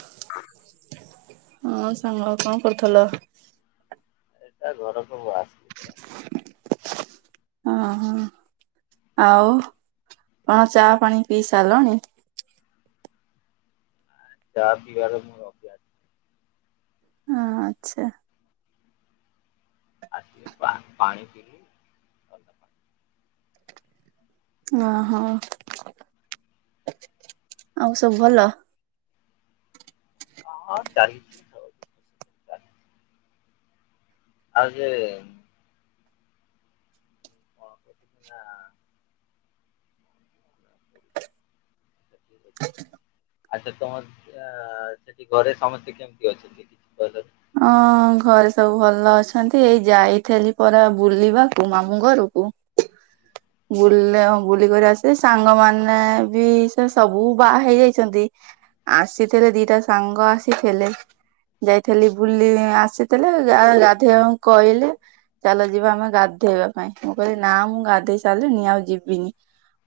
[inaudible] ହଁ ସାଙ୍ଗ କଣ କରୁଥିଲ? ସେଇଟା ଘର ସବୁ ଆସ ଓଁ ହ ଆଉ କଣ ଚା ପାଣି ପିଇ ସାରିଲଣି [unintelligible] ହ ଆଚଛା। [unintelligible] ଥଣ୍ଡା ପାଣି ଓହୋ ଆଉ ସବୁ ଭଲ? ହଁ ଚାଲି ଆଉ ସେ ହ କେଚିକଙ୍ଗ [inaudible] ଆଚ୍ଛା ତମର ଅ ସେଠି ଘରେ ସମସ୍ତେ କେମିତି ଅଛନ୍ତି କି ପସ ହଁ ଘରେ ସବୁ ଭଲ ଅଛନ୍ତି ଏଇ ଯାଇଥିଲି ପା ବୁଲିବାକୁ ମାମୁଁ ଘରକୁ [inaudible] ବୁଲ ବୁଲିକ ଆସେ ସାଙ୍ଗମାନୋନ ବି ସେ ସବୁ ବାହା ହେଇଯାଇଛନ୍ତି ଆସିଥିଲେ ଦିଟା ସାଙ୍ଗ ଆସିଥିଲେ ଯାଇଥିଲି ବୁଲି ଆସିଥିଲେ ଗାଧୋଇବାଙ୍କୁ କହିଲି। ଚାଲ ଯିବା ଆମେ ଗାଧେଇବା ପାଇଁ ମୁଁ କହିଲି ନା ମୁଁ ଗାଧେଇ ସାରିଲି ନି ଆଉ ଯିବିନି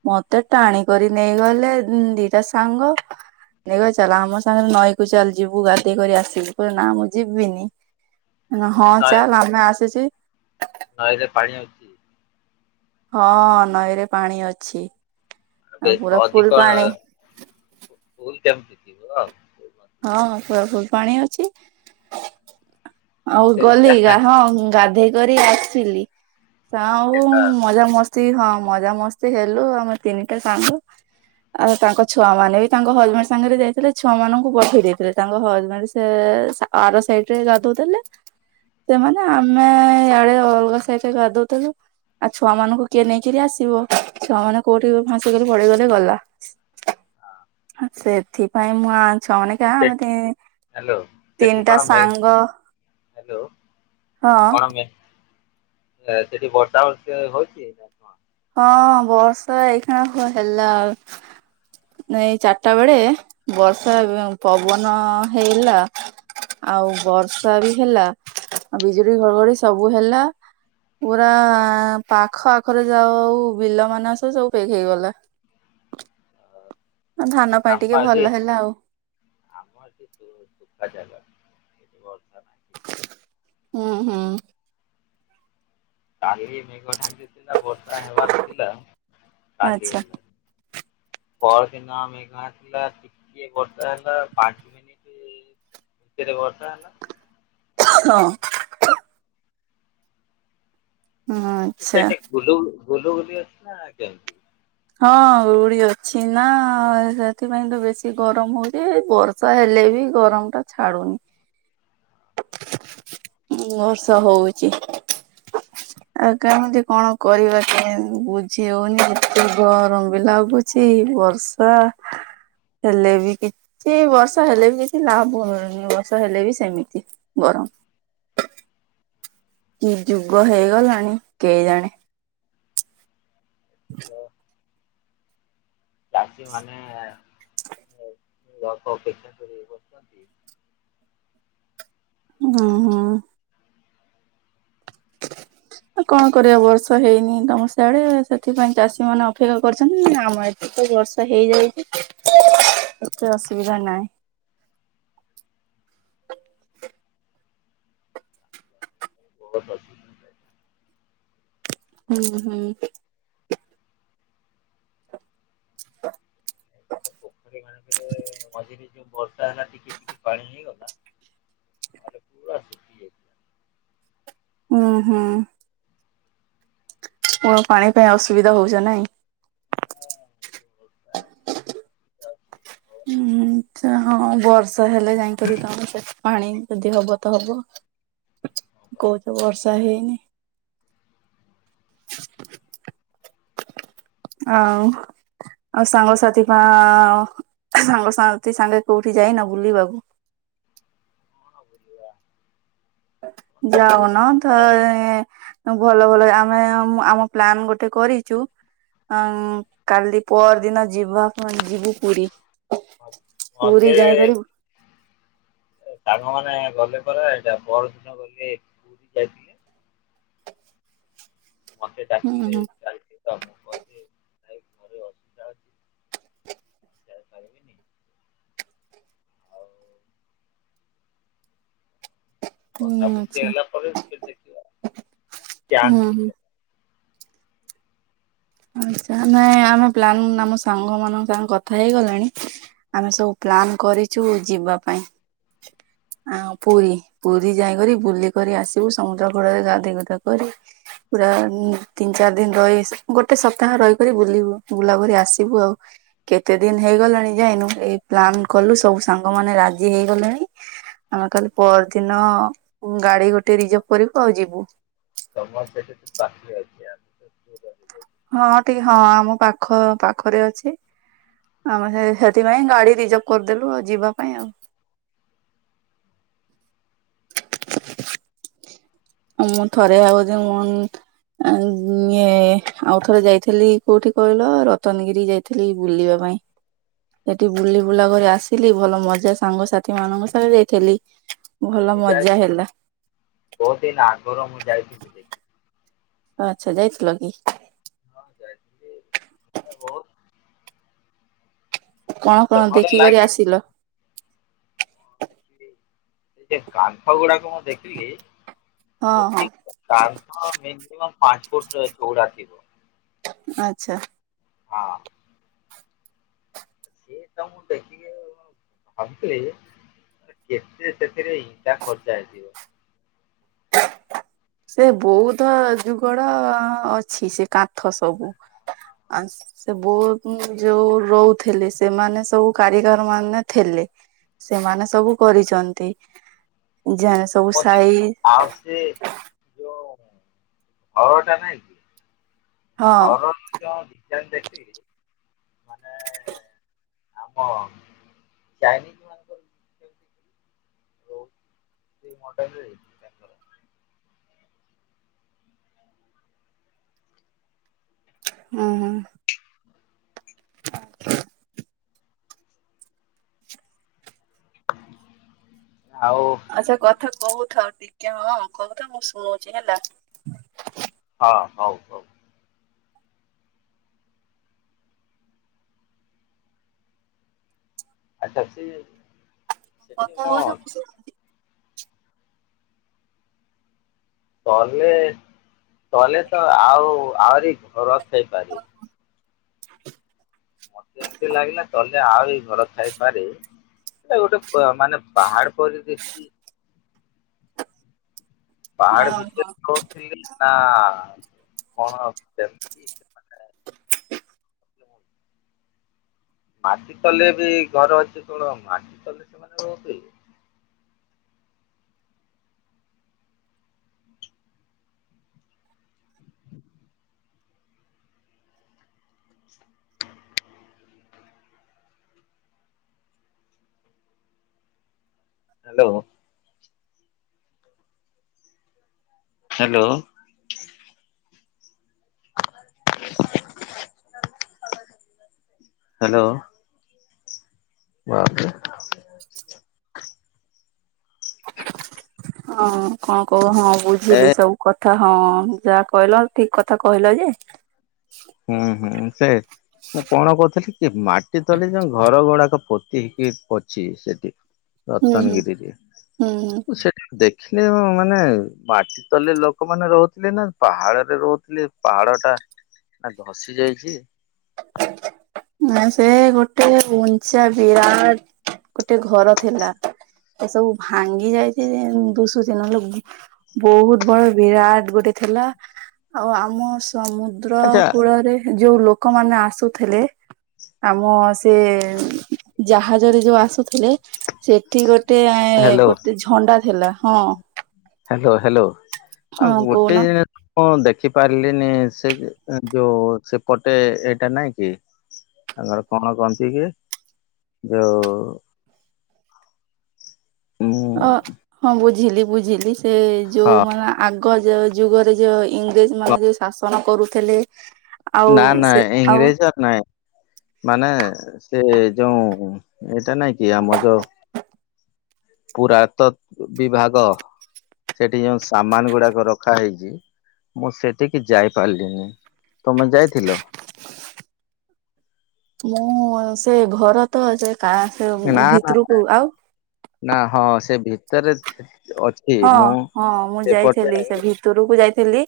ମତେ ଟାଣିକ ନେଇଗଲେ ଦିଟା ସାଙ୍ଗ ନ ଚାଲ ଆମ ସାଙ୍ଗରେ ନଈକୁ ଚାଲି ଯିବୁ ଗାଦେଇ କରି ଆସିବି ପୁରା ନାଁ ମୁ ଯିବିନି ହଁ ନଈ ଚାଲ ଆମେ ଆସିୁଛି ନଈରେ ପାଣି ଅଛି ହଁ ନଈରେ ପାଣି ଅଛି ଆଉ ପୁରା ଫୁଲ ପାଣି ଭୁଲ କେମତୀ ବ ହଁଁ ପୁରା ଫୁଲ ପାଣି ଅଛି ଆଉ ଗଲି ସେଇଟା ଗା ହଁ ଗାଧେଇ କରି ଆସିଲି ସେଇଟା ସାଉ ସେଟା ମଜାମସ୍ତି ହଁ ମଜାମସ୍ତି ହେଲୁ ଆମେ ତିନିଟା ସାଙ୍ଗ। ଆଉ ତାଙ୍କ ଛୁଆ ମ ବି ତାଙ୍କ ହଜବେଣ୍ଡ ସାଙ୍ଗରେ ଯାଇଥିଲେ ଛୁଆ ମାନଙ୍କୁ ପଠେଇ ଦେଇଥିଲେ ତାଙ୍କ ହଜବେଣ୍ଡ ସେ ଆର ସାଇଡ ରେ ଗାଧଉଥିଲେ ସେ ମମାନେ ଆମେ ଇଆଡେ ଅଲଗା ସୋଇଟା ଗାଧଉଥିଲୁ ଆଉ ଛୁଆ ମାନଙ୍କୁ କିଏ ନେଇକିରି ଆସିବ ଛୁଆ ମାନେ କୋଉଠି ଫାସିକରି ପଳେଇଗଲେ ଗଲା। ସେଥିପାଇଁ ମୁଁ ଆଣି ଛୁଆମାନେ ଆ ଆମେ ହ୍ୟାଲୋ ସେଠି କଣ ତିନିଟା ମେ ସାଙ୍ଗ ହ୍ୟାଲୋ ହଁ। କଣ ମେ ସେଠି ବର୍ଷା [unintelligible] ହଁ ବର୍ଷା ଏଇଖାଣ ହେଲା ଆଉ ଏଇ ଚାରିଟା ବେଳେ ବର୍ଷା ପବନ ହେଲା ଆଉ ବର୍ଷା ବି ହେଲା ବିଜୁଳି ଘଡଘଡି ସବୁ ହେଲା ପୁରା ପାଖ ଆଖରେ ଯାଉ ଆଉ ବିଲ ମସ ସବୁ ଫେକ୍ ହେଇଗଲା ଧାନ ପାଇଁ ଟିକେ ଭଲ ହେଲା ଆଉ ଆମର କିନ୍ତୁ ସୁୁଖା ଜାଗା [inaudible] ଁ ହୁଁ ହୁଁ। କାଲି ମେଘ ଢାଙ୍କିଥିଲା ବର୍ଷା ହେବାର ଥିଲା କାଲି ଆଚ୍ଛା ହେଲା ପରଦିନ ମେଘ ଆସିଲା ଟିକେ ବର୍ଷା ହେଲା ପାଞ୍ଚ ମିନିଟ [unintelligible] ଆଉ ହଁ। ବନ୍ଦ। ହଁ ଆଚ୍ଛା। ସେଠି ଗୁଲୁ ଗୁଲ ଗୁଲି ଅଛି ନା କେମତି? ହଁ ଗୁଳି ଅଛି ନା ସେଥିପାଇଁ ତ ବେଶୀ ଗରମ ହଉଛି ଏ ବ ଚ ହେଲେ ବି ଗରମଟା ଛାଡୁନି। ମୁଁ ବର୍ଷା ହଉଚି। ଆଉ କେମିତି କଣ କରିବା କେ ବୁଝି ହଉନି ଏତେ ଗରମ ବି ଲାଗୁଛି ବ ହ। ହେଲେ ବି କିଛି ବର୍ଷା ହେଲେ ବି କିଛି ଲାଭ ମିଳୁନି ବର୍ଷା ହେଲେ ବି ସେମିତି। ଗରମ। କି ଯୁଗ ହେଇଗଲାଣି କେଜାଣେ? ତ [inaudible] ଚାଷୀ ମାନେ [inaudible] କରୁଛନ୍ତି। ହଁ ହଁ। କଣ କରିବା ବର୍ଷା ହେଇନି ତମ ସିଆଡେ ସେଥିପାଇଁ ଚାଷୀ ମାନେ ଅପେକ୍ଷା କରିଛନ୍ତି ଆମ ଏଠି ଏତେ ବର୍ଷା ହେଇଯାଉଛି ଏତେ ଅସୁବିଧା ନାହିଁ। [inaudible] ହୁଁ ହୁଁ। [unintelligible] [inaudible] ମଝିରେ ଯୋଉ ବର୍ଷା ହେଲା ଟିକେ ଟିକେ ପାଣି ହେଇଗଲା। ନହେଲେ ପୁରା ସୁଖି ଯାଇଛି। ହୁଁ ହୁଁ। କଣ ପାଣି ପାଇଁ ଅସୁବିଧା ହଉଛ ନାଇଁ? ହୁଁ ହୁଁ ହ ବର୍ଷା ହେଲେ ଯାଇଁକରି ତମ ସେ ପାଣି ଯଦି ହବ ତ ହବ କହୁଛ ବର୍ଷା ହେଇନି [inaudible] ଆଉ ଆଉ ସାଙ୍ଗସାଥି ବା ଆ ସାଙ୍ଗସାଥି ସାଙ୍ଗେ କୋଉଠି ଯାଇନ ବୁଲିବାକୁୁ? [inaudible] ଯାଉନ ଥରେ ଉ। ଭଲ ଭଲ ଆମେ ଆମ ପ୍ଲାନ ଗୋଟେ କରିଛୁ। ହଁ! କାଲି ପରଦିନ ଯିଵା ପାଇଁ ଯିବୁ ପୁରୀ। ମତେ ପୁରୀ ଯାଇକରି। ସାଙ୍ଗମାନେ ଗଲେ ପରା ଏଇଟା ପରଦିନ ଗଲେ ପୁରୀ ଯାଇଥିଲି। ମୋତେ [inaudible] ହୁଁ ହୁଁ। ଭାଇ ଘରେ ଅସୁବିଧା ଅଛି ଯାଇପାରିବିନି ଆଉ ସବୁ ହୁଁ ସେ ଆଚ୍ଛା ହେଲା ପରେ ସେ ଦେଖଵା ହୁଁ [inaudible] ହୁଁ ଆଚ୍ଛା ନାଇଁ ଆମେ ପ୍ଲାନ ଆମ ସାଙ୍ଗ ମାନଙ୍କ ସାଙ୍ଗ କଥା ହେଇଗଲାଣି। ଆମେ ସବୁ ପ୍ଲାନ କରିଛୁ ଯିବା ପାଇଁ ଆଉ ପୁରୀ। ପୁରୀ ଯାଇକରି ବୁଲିକରି ଆସିବୁ ସମୁଦ୍ର କୂଳରେ ଗାଧୋଇ ଗୁଧା କରି। ପୁରା ତିନି ଚାରି ଦିନ ରହି ଆସିବୁ। ଗୋଟେ ସପ୍ତାହ ରହିକରି ବୁଲିବୁ ବୁଲାକରି ଆସିବୁ ଆଉ। କେତେଦିନ ହେଇଗଲାଣି ଯାଇନୁ ଏଇ ପ୍ଲାନ କଲୁ ସବୁ ସାଙ୍ଗ ମାନେ ରାଜି ହେଇଗଲେଣି। ଆମେ ଖାଲି ପହର ଦିନ ଗାଡି ଗୋଟେ ରିଜର୍ଭ କରିବୁ ଆଉ ଯିବୁ। ତମର ସେଠି ପାଖରେ ଅଛି ଆଉ। [inaudible] ହଁ ଟିକେ ହଁ ଆମ ପାଖ ପାଖରେ ଅଛି। ଆମେ ହେ ହେଥିପାଇଁ ଗାଡି ରିଜର୍ଭ କରିଦେଲୁ ଆଉ ଯିବା ପାଇଁ ଆଉ। ମୁଁ ଥରେ ଭାବୁଛି ମୁଁ। ଏ ଇଏ ଆଉ ଥରେ ଯାଇଥିଲି କୋଉଠି କହିଲ ରତନଗିରି ଯାଇଥି। ଥିଲି ବୁଲିବା ପାଇଁ। ସେଠି ବୁଲିବୁଲା କରି ଆସିଲି ଭଲ ମଜା ସାଙ୍ଗସାଥି ମାନଙ୍କ ସାଙ୍ଗରେ ଯାଇଥିଲି।। ଭଲ ମଜା ହେଲା। ବହୁତ୍ ଦିନ ଆଗରୁ ମୁଁ ଯାଇଥିଲି। ଆଚ୍ଛା ଯାଇଥିଲ କି? ହଁ ଯାଇଥିଲି ଆମେ ବହୁତ। କଣ ମତେ ତ କଣ ଭଲ ଦେଖିକରି ଲାଗେ ଆସିଲ? ମୁଁ [unintelligible] କାନ୍ଥ ଗୁଡାକ ମୁଁ ଦେଖିଲି। ହଁ ହଁ। ଗୋଟି କାନ୍ଥ ମାକ୍ସିମମ୍ ପାଞ୍ଚ ଫୁଟ ଚଉଡା ଥିବ। ଆଚ୍ଛା। ହଁ। ସେ ତ ମୁଁ ଦେଖିକି ଭାବୁଥିଲି। କେତେ ସେଥିରେ ଇଟା ଖର୍ଚା ହେଇଥିବ। [inaudible] ସେ ବୌଦ୍ଧ ଯୁଗର ଅଛି ସେ କାନ୍ଥ ସବୁ। ଆ। ସେ ବହୁତ ଯୋଉ ରହୁଥିଲେ ସେମାନେ ସବୁ କାରିଗର ମାନେ ଥିଲେ। ସେମାନେ ସବୁ କରିଛନ୍ତି ଯାହା ସବୁ ମୁଁ ସାଇ। ଦେଖିଲି ଆଉ ସେ ଯୋଉ ଘରଟା ନାଇଁକି। ହଁ [unintelligible] ସେମିତି ଦେଖିକି ମାନେ ଆମ ଚାଇ। ରହୁଛି [unintelligible] ଉଁ ହୁଁ। ଆଉ। ଆଚ୍ଛା କଥା କହୁଥାଅ ଟିକେ ହଁ କହୁଥାଉ। ମୁଁ ଶୁଣୁଛି ହେଲା। ହଁ ହଉ ହଉ। ଆଚ୍ଛା ସେ କଥା ହଉଥା ମୁଁ ଶୁଣୁଚି। ତଲେ ତଲେ ତ ଆଉ ଆହୁରି ଘର ହେଇପାରି [inaudible] ମତେ ଏମିତି ଲାଗିଲା ତଲେ ଆଉ ଏଇ ଘର ଥାଇପାରେ। ଏଗୋଟେ ମାନେ ପାହାଡ ପରି ଦେଖି ପାହାଡ ହଁ ଭିତରେ [unintelligible] ମାନେ ମାଟି ତଲେ ବି ଘରେ ଅଛି କଣ ମାଟି ତଲେ ସେମାନେ ରହୁଥିଲେ? ହ୍ୟାଲୋ। ହ୍ୟାଲୋ। ହ୍ୟାଲୋ। ବାବରେ ହଁ କଣ କହୁନୁ ହଁ ଏ ବୁଝିଲି ସବୁ କଥା ହଁ ଯାହା କହିଲ ଠିକ କଥା କହିଲ ଯେ ହୁଁ ହୁଁ ସେ ମୁଁ କଣ କହୁଥିଲି କି ମାଟି ତଲେ ଯୋଉ ଘର ଗୁଡାକ ପୋତି ହେଇକି ଅଛି ସେଠି [inaudible] ରତନଗିରିରେ ହୁଁ ସେଠି ଦେଖିଲେ ମାନେ ବା ତଲେ ଲୋକମାନେ ରହୁଥିଲେ ନା ପାହାଡରେ ରହୁଥିଲେପାହାଡ ଟା ନା ଧସି ଯାଇଛି। ନା ସେ ଗୋଟେ ଉଞ୍ଚା ବିରାଟ ଗୋଟେ ଘର ଥିଲା। ସେସବୁ ଭାଙ୍ଗି ଯାଇଛି ଦୁଶୁଛି ନହେଲେ ବହୁତ ବଡ ବିରାଟ ଗୋଟେ ଥିଲା ଆଉ ଆମ ସମୁଦ୍ର। ଆଚ୍ଛା ସମୁଦ୍ରକୂଳରେ ଯୋଉ ଲୋକମାନେ ଆସୁଥିଲେ। ଆମ ସେ ଜାହାଜରେ ଯୋଉ ଆସୁଥିଲେ। ସେଠି ଗୋଟେ ଏ ହ୍ୟାଲୋ ଗୋଟେ ଝଣ୍ଡା ଥିଲା ହଁ। ହ୍ୟାଲୋ ହ୍ୟାଲୋ ହଁ ଆଉ ଗୋଟେ। କହୁନ ହଁ ଦେଖି ପାରିଲିନି ସେ ଯୋଉ ସେପଟେ ଏଇଟା ନାଇଁ କି। ତାଙ୍କର କଣ କହନ୍ତି କିରେ ଯୋଉ। ଉଁ ଓ ହଁ ବୁଝିଲି ବୁଝିଲି ସେ ଯୋଉ ହଁ ମାନେ ଆଗ ଯୋଉ ଯୁଗରେ ଯୋଉ ଇ- ଇଂରେଜ ମାନେ ଜଉ ଶାସନ କରୁଥିଲେ। ଆଉ ନା ନା ସେ ଆଉ ଈଗ୍ରେଯେ ସା- ନାଇଁ ମାନେ ସେ ଯୋଉ ଏଇଟା ନାଇଁ କି ଆମ ଯ। ପୁରାତ ବିଭାଗ ସେଠି ଯୋଉ ସାମାନ ଗୁଡାକ ରଖା ହେଇଛି। ମୁଁ ସେଠିକି ଯାଇପାରିଲିନି ତମେ ଯାଇଥିଲ। ମୁଁ ସେ ଘର ତ ସେ କାହାସହ ନା ସେ ନା ଭିତରକୁ ଆଉ। ନା ହ ସେ ଭିତରେ। ଅଛି ହଁ ମୁଁ ହଁ ମୁଁ ସେପଟେ ଯାଇଥିଲି ସେ ଭିତରକୁ ଯାଇଥିଲି।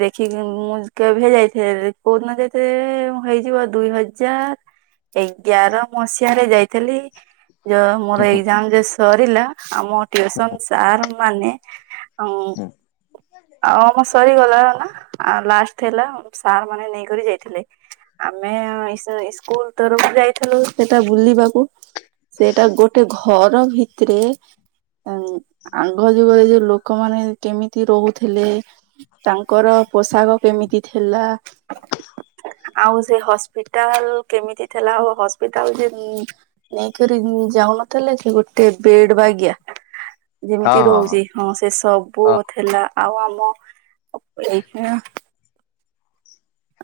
ଦେଖିକି ମୁଁ କେବେ ହେ ଯାଇଥିଲି କୋଉଦିିନ ଯାଇଥିଲେ ହେଇଯିବ ଦୁଇ ହଜାର। ଏଗ୍ୟାର ମସିହାରେ ଯାଇଥିଲି। ଯୋ ମୋର ଏକ୍ଜାମ୍ ଯେ ସରିଲା ଆମ ଟ୍ୟୁସନ୍ ସାର୍ ମାନେ ଅଁଉଁ ଆଉ ଆମ [unintelligible] ସରିଗଲା ନା ଆ ଲାଷ୍ଟ ଥିଲା ସାର୍ ମାନେ ନେଇକରି ଯାଇଥିଲେ। ଆମେ ଇସି ସ୍କୁଲ୍ ତରଫରୁ ଯାଇଥିଲୁ ସେଟା ବୁଲିବାକୁ। ସେଟା ଗୋଟେ ଘର ଭିତରେ [unintelligible] ଆଁଗ ଯୁଗରେ ଯୋଉ ଲୋକମାନେ କେମିତି ରହୁଥିଲେ ତାଙ୍କର ପୋଷାକ କେମିତି ଥିଲା ଆଉ ସେ ହସ୍ପିଟାଲ୍ କେମିତି ଥିଲା ଆଉ ହସ୍ପିଟାଲ୍ ଯେ ଉଁ ନେଇକରି ଉଁ ଯାଉନଥିଲେ କି ଗୋଟେ ବେଡ୍ ବାଗିଆ ହଁ ହଁ ଯେମିତି ହଁ ରହୁଚି ହଁ ସେ ସବୁ ହଁ ଥିଲା ଆଉ ଆମ ଏଇଖିଣା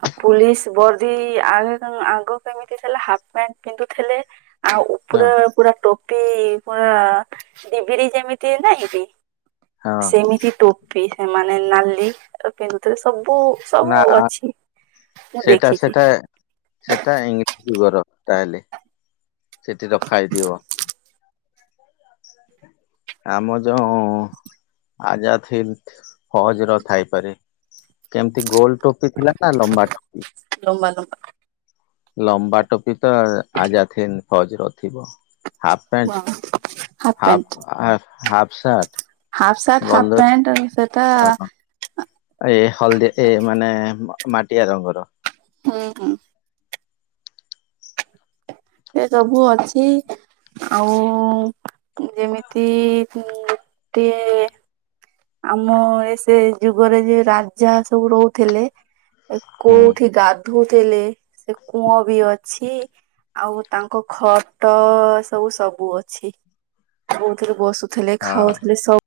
ଆ ପୁଲିସ ବର୍ଦ୍ଦି ଆଗ [unintelligible] ଆଗ କେମିତି ଥିଲା ହାପ୍ ପ୍ୟାଣ୍ଟ ପିନ୍ଧୁଥିଲେ ଆଉ ହଁ ଉପରେ ପୁରା ଟୋପି ପୁରା ଡିବିରି ଯେମିତି ନାଇଁ କି ହଁ ସେମିତି ଟୋପି ସେମାନେ ନାଲି ଏ ପିନ୍ଧୁଥିବେ ସବୁ ନା ସବୁ ଅଛି। ମୁଁ ସେଟା ଦେଖିଛି ସେଟା ସେଇଟା [unintelligible] ଯୁଗର ତାହେଲେ ସେଠି ରଖା ହେଇଥିବ। ଆମ ଯୋଉଁ ଉଁ -ଉଁ ଆଜାଦ୍ ହିନ୍ଦ୍ ଫୌଜ୍ ର ଥାଇପାରେ। କେମିତି ଗୋଲ୍ ଟୋପି ଥିଲା ନା ଲମ୍ବା ଟୋପି? ଲମ୍ବା ଲମ୍ବା। ଲମ୍ବା ଟୋପି ତ ଆଜାଦ୍ ହିନ୍ଦ୍ ଫୌଜ୍ ର ଥିବ। ହାପ୍ ଲମ୍ବା ପ୍ୟାଣ୍ଟ୍ ହାଫ ହାପ୍ ଆ half shirt half shirt half pant ଉ ସେଟା ଏ ହଲ୍ଦି ଏ ମାନେ ମାଟିଆ ରଙ୍ଗର। ହୁଁ ହୁଁ ଏ ସବୁ ଅଛି ଆଉ ଉଁ -ଉଁ ଯେମିତି ଉଁ ଟିଏ। ଆମ ଏ ସେ ଯୁଗରେ ଯେ ରାଜା ସବୁ ରହୁଥିଲେ ଏ ହୁଁ କୋଉଠି ଗାଧଉଥିଲେ ସେ କୂଅଁ ବି ଅଛି। ଆଉ ତାଙ୍କ ଖଟ ସବୁ ସବୁ ଅଛି ଯୋଉଥିରେ ବସୁ ଥିଲେ, ହଁ। ଖାଉଥିଲେ ସବ୍